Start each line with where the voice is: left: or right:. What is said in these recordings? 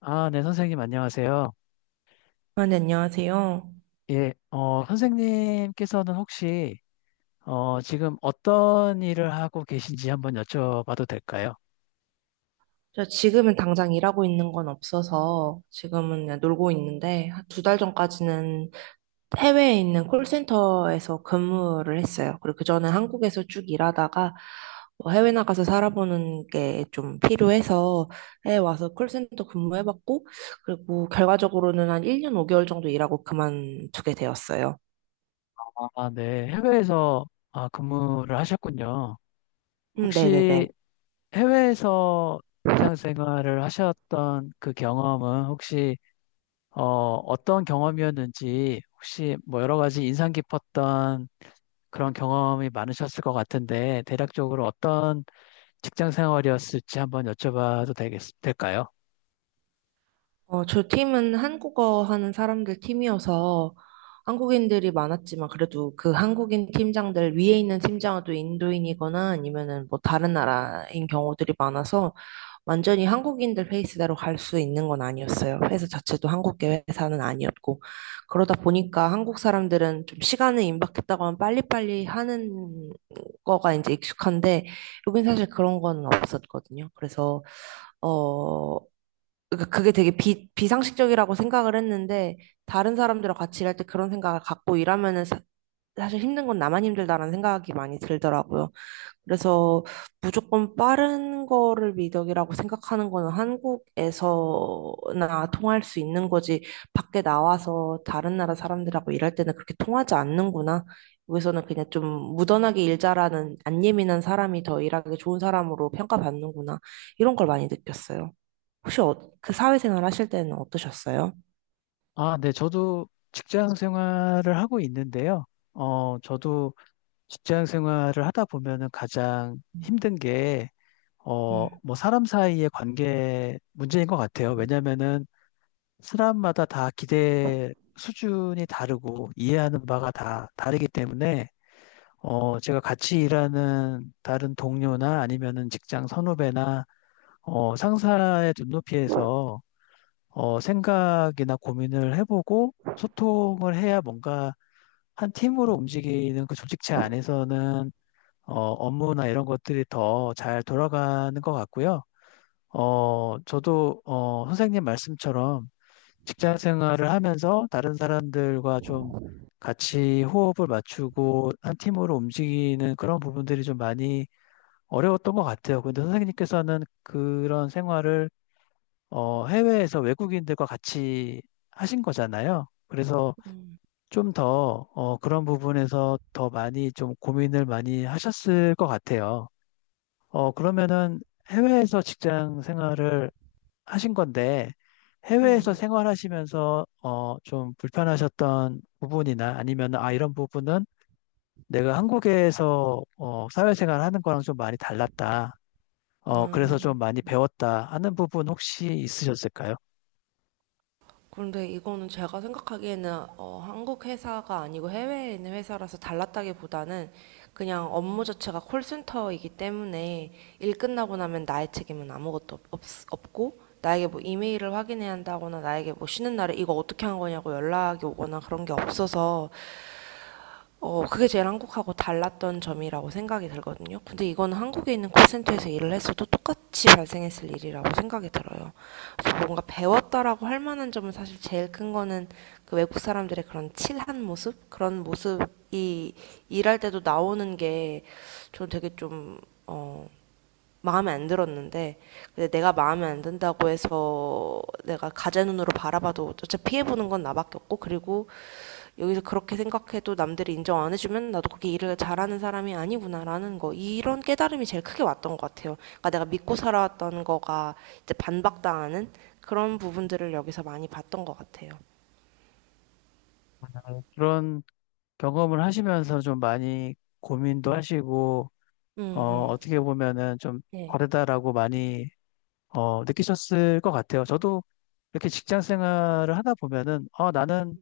left: 아, 네, 선생님, 안녕하세요.
right: 아, 네, 안녕하세요.
left: 예, 선생님께서는 혹시, 지금 어떤 일을 하고 계신지 한번 여쭤봐도 될까요?
right: 저 지금은 당장 일하고 있는 건 없어서 지금은 그냥 놀고 있는데, 2달 전까지는 해외에 있는 콜센터에서 근무를 했어요. 그리고 그전에 한국에서 쭉 일하다가 뭐 해외 나가서 살아보는 게 좀 필요해서 해외 와서 콜센터 근무해봤고, 그리고 결과적으로는 한 1년 5개월 정도 일하고 그만두게 되었어요.
left: 아, 네, 해외에서 아, 근무를 하셨군요. 혹시
right: 네네네.
left: 해외에서 직장 생활을 하셨던 그 경험은 혹시, 어떤 경험이었는지 혹시 뭐 여러 가지 인상 깊었던 그런 경험이 많으셨을 것 같은데, 대략적으로 어떤 직장 생활이었을지 한번 여쭤봐도 될까요?
right: 저 팀은 한국어 하는 사람들 팀이어서 한국인들이 많았지만, 그래도 그 한국인 팀장들 위에 있는 팀장은 또 인도인이거나 아니면은 뭐 다른 나라인 경우들이 많아서 완전히 한국인들 페이스대로 갈 수 있는 건 아니었어요. 회사 자체도 한국계 회사는 아니었고, 그러다 보니까 한국 사람들은 좀 시간을 임박했다고 하면 빨리빨리 하는 거가 이제 익숙한데, 여긴 사실 그런 거는 없었거든요. 그래서 어, 그게 되게 비상식적이라고 생각을 했는데, 다른 사람들과 같이 일할 때 그런 생각을 갖고 일하면은 사, 실 힘든 건 나만 힘들다라는 생각이 많이 들더라고요. 그래서 무조건 빠른 거를 미덕이라고 생각하는 거는 한국에서나 통할 수 있는 거지, 밖에 나와서 다른 나라 사람들하고 일할 때는 그렇게 통하지 않는구나. 여기서는 그냥 좀 무던하게 일 잘하는, 안 예민한 사람이 더 일하기 좋은 사람으로 평가받는구나. 이런 걸 많이 느꼈어요. 혹시 그 사회생활 하실 때는 어떠셨어요?
left: 아, 네, 저도 직장 생활을 하고 있는데요. 저도 직장 생활을 하다 보면은 가장 힘든 게,
right: 음,
left: 뭐 사람 사이의 관계 문제인 것 같아요. 왜냐면은 사람마다 다 기대 수준이 다르고 이해하는 바가 다 다르기 때문에, 제가 같이 일하는 다른 동료나 아니면은 직장 선후배나, 상사의 눈높이에서 생각이나 고민을 해보고 소통을 해야 뭔가 한 팀으로 움직이는 그 조직체 안에서는 업무나 이런 것들이 더 잘 돌아가는 것 같고요. 저도 선생님 말씀처럼 직장 생활을 하면서 다른 사람들과 좀 같이 호흡을 맞추고 한 팀으로 움직이는 그런 부분들이 좀 많이 어려웠던 것 같아요. 근데 선생님께서는 그런 생활을 해외에서 외국인들과 같이 하신 거잖아요. 그래서
right: 음,
left: 좀 더, 그런 부분에서 더 많이 좀 고민을 많이 하셨을 것 같아요. 그러면은 해외에서 직장 생활을 하신 건데, 해외에서
right: 음,
left: 생활하시면서, 좀 불편하셨던 부분이나 아니면, 아, 이런 부분은 내가 한국에서, 사회생활 하는 거랑 좀 많이 달랐다. 그래서
right: 아,
left: 좀 많이
right: 음.
left: 배웠다 하는 부분 혹시 있으셨을까요?
right: 그런데 이거는 제가 생각하기에는 한국 회사가 아니고 해외에 있는 회사라서 달랐다기보다는, 그냥 업무 자체가 콜센터이기 때문에 일 끝나고 나면 나의 책임은 아무것도 없고, 나에게 뭐 이메일을 확인해야 한다거나 나에게 뭐 쉬는 날에 이거 어떻게 한 거냐고 연락이 오거나 그런 게 없어서, 그게 제일 한국하고 달랐던 점이라고 생각이 들거든요. 근데 이건 한국에 있는 콜센터에서 일을 했어도 똑같이 발생했을 일이라고 생각이 들어요. 그래서 뭔가 배웠다라고 할 만한 점은, 사실 제일 큰 거는 그 외국 사람들의 그런 칠한 모습? 그런 모습이 일할 때도 나오는 게 저는 되게 좀, 어, 마음에 안 들었는데, 근데 내가 마음에 안 든다고 해서 내가 가재 눈으로 바라봐도 어차피 피해보는 건 나밖에 없고, 그리고 여기서 그렇게 생각해도 남들이 인정 안 해주면 나도 그렇게 일을 잘하는 사람이 아니구나라는 거, 이런 깨달음이 제일 크게 왔던 것 같아요. 그러니까 내가 믿고 살아왔던 거가 이제 반박당하는 그런 부분들을 여기서 많이 봤던 것 같아요.
left: 그런 경험을 하시면서 좀 많이 고민도
right: 음,
left: 하시고,
right: 음,
left: 어,
right: 음.
left: 어떻게 보면은 좀
right: 네,
left: 다르다라고 많이, 느끼셨을 것 같아요. 저도 이렇게 직장 생활을 하다 보면은, 나는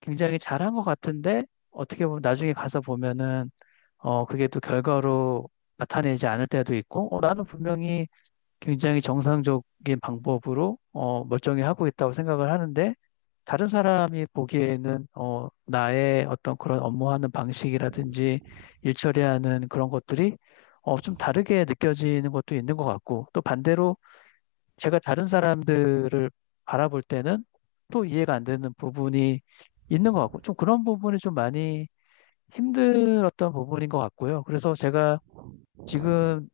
left: 굉장히 잘한 것 같은데, 어떻게 보면 나중에 가서 보면은, 그게 또 결과로 나타내지 않을 때도 있고, 나는 분명히 굉장히 정상적인 방법으로, 멀쩡히 하고 있다고 생각을 하는데, 다른 사람이 보기에는 나의 어떤 그런 업무하는 방식이라든지 일 처리하는 그런 것들이 좀 다르게 느껴지는 것도 있는 것 같고 또 반대로 제가 다른 사람들을 바라볼 때는 또 이해가 안 되는 부분이 있는 것 같고 좀 그런 부분이 좀 많이 힘들었던 부분인 것 같고요. 그래서 제가 지금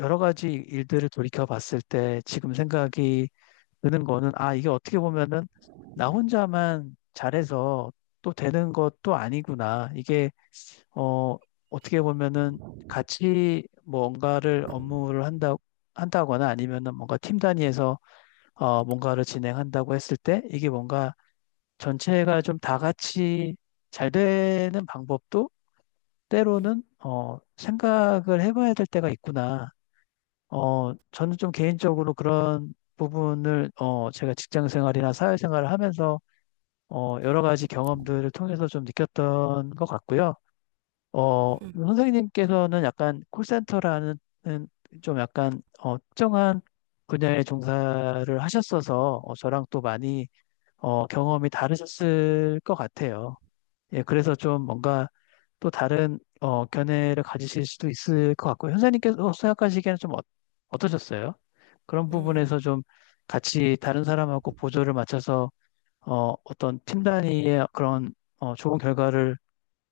left: 여러 가지 일들을 돌이켜 봤을 때 지금 생각이 드는 거는 아, 이게 어떻게 보면은 나 혼자만 잘해서 또 되는 것도 아니구나. 이게 어, 어떻게 보면은 같이 뭔가를 업무를 한다거나 아니면은 뭔가 팀 단위에서 뭔가를 진행한다고 했을 때 이게 뭔가 전체가 좀 다 같이 잘 되는 방법도 때로는 생각을 해봐야 될 때가 있구나. 저는 좀 개인적으로 그런 부분을, 제가 직장 생활이나 사회 생활을 하면서, 여러 가지 경험들을 통해서 좀 느꼈던 것 같고요. 선생님께서는 약간 콜센터라는 음, 좀 약간, 특정한 분야에 종사를 하셨어서, 저랑 또 많이, 경험이 다르셨을 것 같아요. 예, 그래서 좀 뭔가 또 다른 견해를 가지실 수도 있을 것 같고 현사님께서 생각하시기에는 좀 어떠셨어요? 그런
right: 음.
left: 부분에서 좀 같이 다른 사람하고 보조를 맞춰서 어떤 팀 단위의 그런 좋은 결과를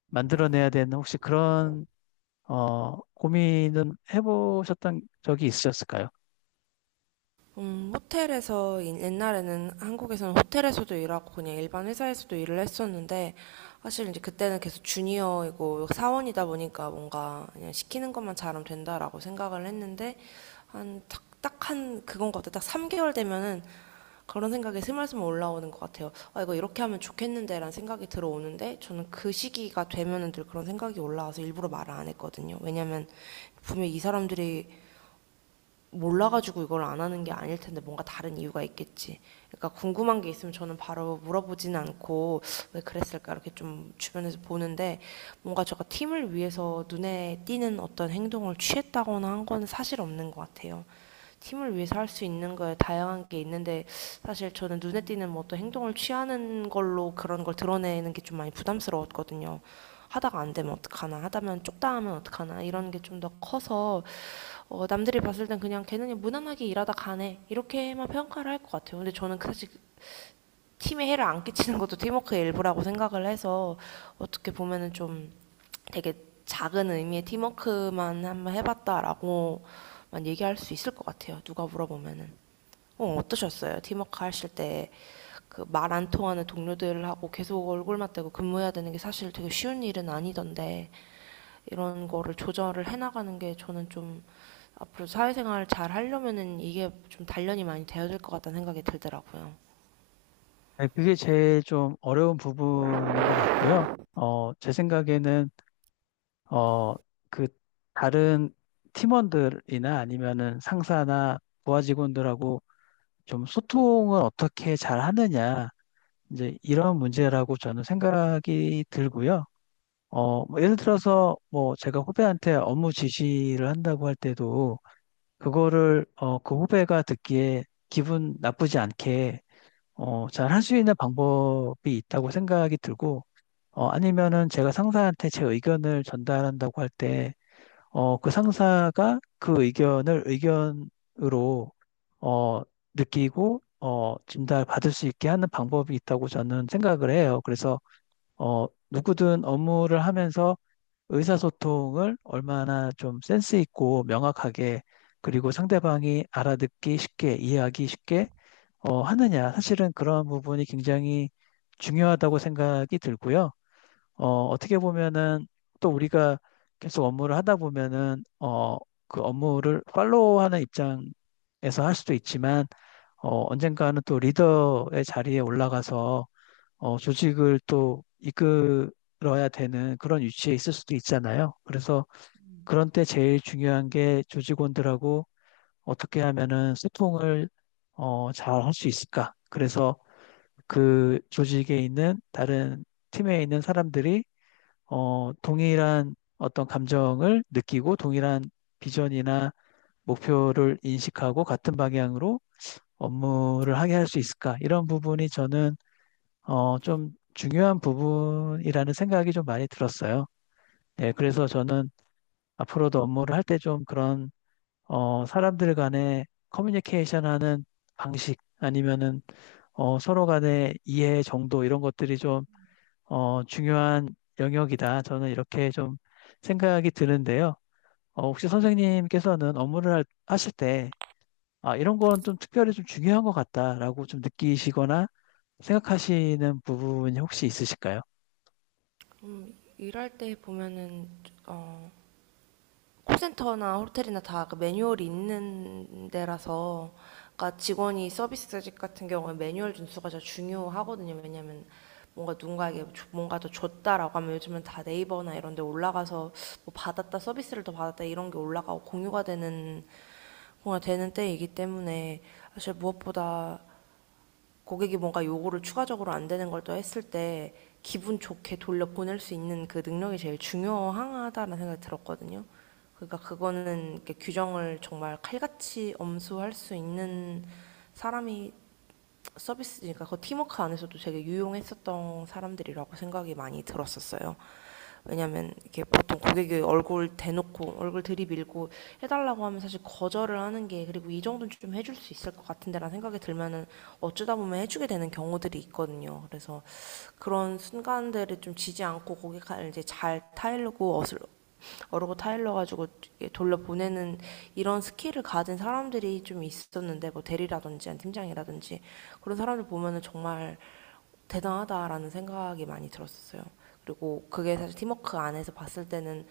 left: 만들어내야 되는 혹시 그런 고민은 해보셨던 적이 있으셨을까요?
right: 호텔에서, 옛날에는 한국에서는 호텔에서도 일하고 그냥 일반 회사에서도 일을 했었는데, 사실 이제 그때는 계속 주니어이고 사원이다 보니까 뭔가 그냥 시키는 것만 잘하면 된다라고 생각을 했는데, 한 딱 한 그건 것 같아요. 딱 3개월 되면은 그런 생각이 스멀스멀 올라오는 것 같아요. 아, 이거 이렇게 하면 좋겠는데라는 생각이 들어오는데, 저는 그 시기가 되면은 늘 그런 생각이 올라와서 일부러 말을 안 했거든요. 왜냐면 분명히 이 사람들이 몰라가지고 이걸 안 하는 게 아닐 텐데, 뭔가 다른 이유가 있겠지. 그러니까 궁금한 게 있으면 저는 바로 물어보진 않고 왜 그랬을까 이렇게 좀 주변에서 보는데, 뭔가 제가 팀을 위해서 눈에 띄는 어떤 행동을 취했다거나 한 건 사실 없는 것 같아요. 팀을 위해서 할 수 있는 거에 다양한 게 있는데, 사실 저는 눈에 띄는 뭐 어떤 행동을 취하는 걸로 그런 걸 드러내는 게 좀 많이 부담스러웠거든요. 하다가 안 되면 어떡하나, 하다면 쪽다 하면 어떡하나, 이런 게 좀 더 커서, 남들이 봤을 땐 그냥 걔는 그냥 무난하게 일하다 가네 이렇게만 평가를 할 것 같아요. 근데 저는 그 사실 팀에 해를 안 끼치는 것도 팀워크의 일부라고 생각을 해서, 어떻게 보면은 좀 되게 작은 의미의 팀워크만 한번 해봤다라고만 얘기할 수 있을 것 같아요, 누가 물어보면은. 어떠셨어요? 팀워크 하실 때 그 말 안 통하는 동료들하고 계속 얼굴 맞대고 근무해야 되는 게 사실 되게 쉬운 일은 아니던데, 이런 거를 조절을 해나가는 게 저는 좀 앞으로 사회생활 을 잘 하려면은 이게 좀 단련이 많이 되어야 될 것 같다는 생각이 들더라고요.
left: 네, 그게 제일 좀 어려운 부분인 것 같고요. 제 생각에는 어, 그 다른 팀원들이나 아니면은 상사나 부하 직원들하고 좀 소통을 어떻게 잘 하느냐, 이제 이런 문제라고 저는 생각이 들고요. 뭐 예를 들어서 뭐 제가 후배한테 업무 지시를 한다고 할 때도 그거를 그 후배가 듣기에 기분 나쁘지 않게 잘 할 수 있는 방법이 있다고 생각이 들고, 아니면은 제가 상사한테 제 의견을 전달한다고 할때 그 상사가 그 의견을 의견으로 어, 느끼고 진단을 받을 수 있게 하는 방법이 있다고 저는 생각을 해요. 그래서 누구든 업무를 하면서 의사소통을 얼마나 좀 센스 있고 명확하게 그리고 상대방이 알아듣기 쉽게 이해하기 쉽게 하느냐. 사실은 그런 부분이 굉장히 중요하다고 생각이 들고요. 어떻게 보면은 또 우리가 계속 업무를 하다 보면은 그 업무를 팔로우하는 입장에서 할 수도 있지만 언젠가는 또 리더의 자리에 올라가서 조직을 또 이끌어야 되는 그런 위치에 있을 수도 있잖아요. 그래서 그런 때 제일 중요한 게 조직원들하고 어떻게 하면은 소통을 잘 할 수 있을까? 그래서 그 조직에 있는 다른 팀에 있는 사람들이 동일한 어떤 감정을 느끼고 동일한 비전이나 목표를 인식하고 같은 방향으로 업무를 하게 할 수 있을까? 이런 부분이 저는 좀 중요한 부분이라는 생각이 좀 많이 들었어요. 네, 그래서 저는 앞으로도 업무를 할 때 좀 그런 사람들 간의 커뮤니케이션 하는 방식 아니면은 서로 간의 이해 정도 이런 것들이 좀 중요한 영역이다. 저는 이렇게 좀 생각이 드는데요. 혹시 선생님께서는 업무를 하실 때, 아, 이런 건 좀 특별히 좀 중요한 것 같다라고 좀 느끼시거나 생각하시는 부분이 혹시 있으실까요?
right: 일할 때 보면은 어, 콜센터나 호텔이나 다그 매뉴얼이 있는 데라서, 그러니까 직원이 서비스직 같은 경우에 매뉴얼 준수가 더 중요하거든요. 왜냐면 뭔가 누군가에게 뭔가 더 줬다라고 하면, 요즘은 다 네이버나 이런 데 올라가서 뭐 받았다, 서비스를 더 받았다, 이런 게 올라가고 공유가 되는 때이기 때문에 사실 무엇보다 고객이 뭔가 요구를 추가적으로 안 되는 걸 또 했을 때 기분 좋게 돌려 보낼 수 있는 그 능력이 제일 중요하다는 생각이 들었거든요. 그러니까 그거는 규정을 정말 칼같이 엄수할 수 있는 사람이, 서비스니까 그 팀워크 안에서도 되게 유용했었던 사람들이라고 생각이 많이 들었었어요. 왜냐면 이렇게 보통 고객이 얼굴 대놓고 얼굴 들이밀고 해달라고 하면, 사실 거절을 하는 게, 그리고 이 정도는 좀 해줄 수 있을 것 같은데라는 생각이 들면은 어쩌다 보면 해주게 되는 경우들이 있거든요. 그래서 그런 순간들을 좀 지지 않고 고객을 이제 잘 타일르고, 어르고 타일러 가지고 돌려보내는, 이런 스킬을 가진 사람들이 좀 있었는데, 뭐 대리라든지 아니면 팀장이라든지 그런 사람들 보면은 정말 대단하다라는 생각이 많이 들었었어요. 그리고 그게 사실 팀워크 안에서 봤을 때는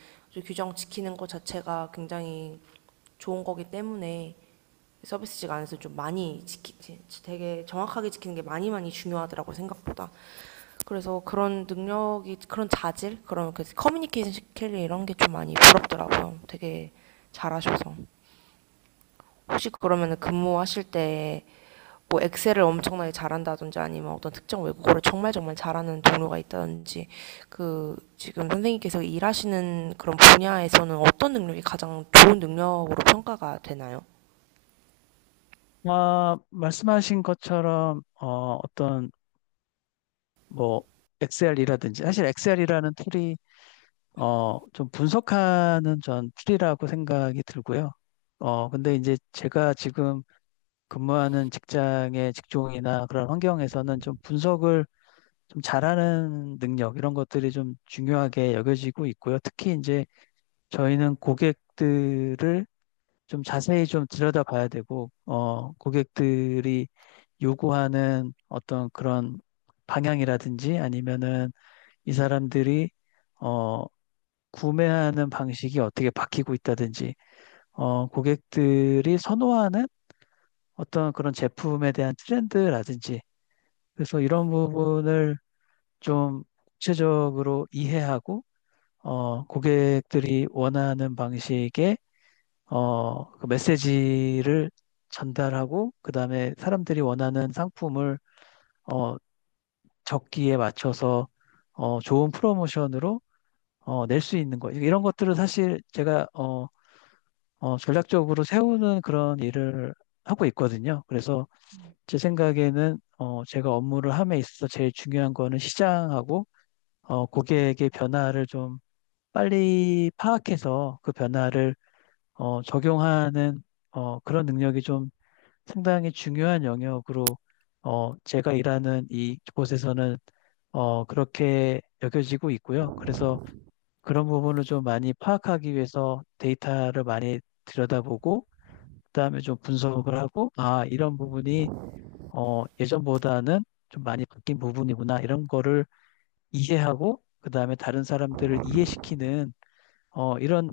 right: 규정 지키는 것 자체가 굉장히 좋은 거기 때문에, 서비스직 안에서 좀 많이 되게 정확하게 지키는 게 많이 많이 중요하더라고 요, 생각보다. 그래서 그런 능력이, 그런 자질, 그런 그 커뮤니케이션 스킬, 이런 게 좀 많이 부럽더라고요. 되게 잘하셔서. 혹시 그러면 근무하실 때 뭐 엑셀을 엄청나게 잘한다든지, 아니면 어떤 특정 외국어를 정말 정말 잘하는 동료가 있다든지, 그 지금 선생님께서 일하시는 그런 분야에서는 어떤 능력이 가장 좋은 능력으로 평가가 되나요?
left: 아, 말씀하신 것처럼, 어떤, 뭐, 엑셀이라든지, 사실 엑셀이라는 툴이, 좀 분석하는 전 툴이라고 생각이 들고요. 근데 이제 제가 지금 근무하는 직장의 직종이나 그런 환경에서는 좀 분석을 좀 잘하는 능력 이런 것들이 좀 중요하게 여겨지고 있고요. 특히 이제 저희는 고객들을 좀 자세히 좀 들여다봐야 되고, 고객들이 요구하는 어떤 그런 방향이라든지 아니면은 이 사람들이 어, 구매하는 방식이 어떻게 바뀌고 있다든지, 고객들이 선호하는 어떤 그런 제품에 대한 트렌드라든지, 그래서 이런 부분을 좀 구체적으로 이해하고 고객들이 원하는 방식의 그 메시지를 전달하고 그다음에 사람들이 원하는 상품을 어, 적기에 맞춰서 좋은 프로모션으로 낼 수 있는 거. 이런 것들을 사실 제가 전략적으로 세우는 그런 일을 하고 있거든요. 그래서 제 생각에는 제가 업무를 함에 있어서 제일 중요한 거는 시장하고 고객의 변화를 좀 빨리 파악해서 그 변화를 적용하는 그런 능력이 좀 상당히 중요한 영역으로 제가 일하는 이 곳에서는 그렇게 여겨지고 있고요. 그래서 그런 부분을 좀 많이 파악하기 위해서 데이터를 많이 들여다보고 그다음에 좀 분석을 하고 아, 이런 부분이 예전보다는 좀 많이 바뀐 부분이구나 이런 거를 이해하고 그다음에 다른 사람들을 이해시키는 이런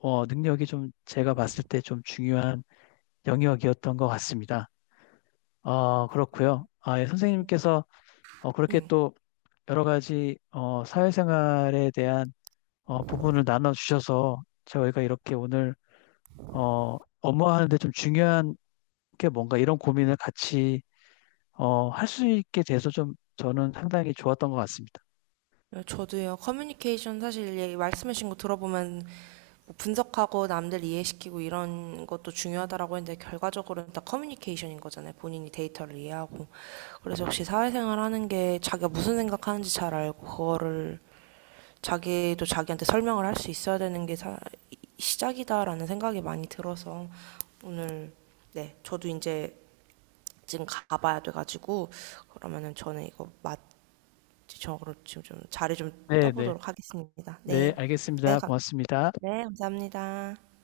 left: 능력이 좀 제가 봤을 때 좀 중요한 영역이었던 것 같습니다. 그렇고요. 아, 예, 선생님께서 그렇게
right: 음.
left: 또 여러 가지 사회생활에 대한 부분을 나눠주셔서 저희가 이렇게 오늘 업무하는데 좀 중요한 게 뭔가 이런 고민을 같이 할 수 있게 돼서 좀 저는 상당히 좋았던 것 같습니다.
right: 저도요. 커뮤니케이션, 사실 말씀하신 거 들어보면 뭐 분석하고 남들 이해시키고 이런 것도 중요하다라고 했는데, 결과적으로는 다 커뮤니케이션인 거잖아요. 본인이 데이터를 이해하고. 그래서 역시 사회생활 하는 게 자기가 무슨 생각하는지 잘 알고 그거를 자기도 자기한테 설명을 할 수 있어야 되는 게 시작이다라는 생각이 많이 들어서. 오늘. 네, 저도 이제 지금 가봐야 돼가지고, 그러면은 저는 이거 맞 저거를 지금 좀 자리 좀
left: 네, 네.
right: 떠보도록 하겠습니다.
left: 네,
right: 네, 네,
left: 알겠습니다. 고맙습니다.
right: 네, 감사합니다.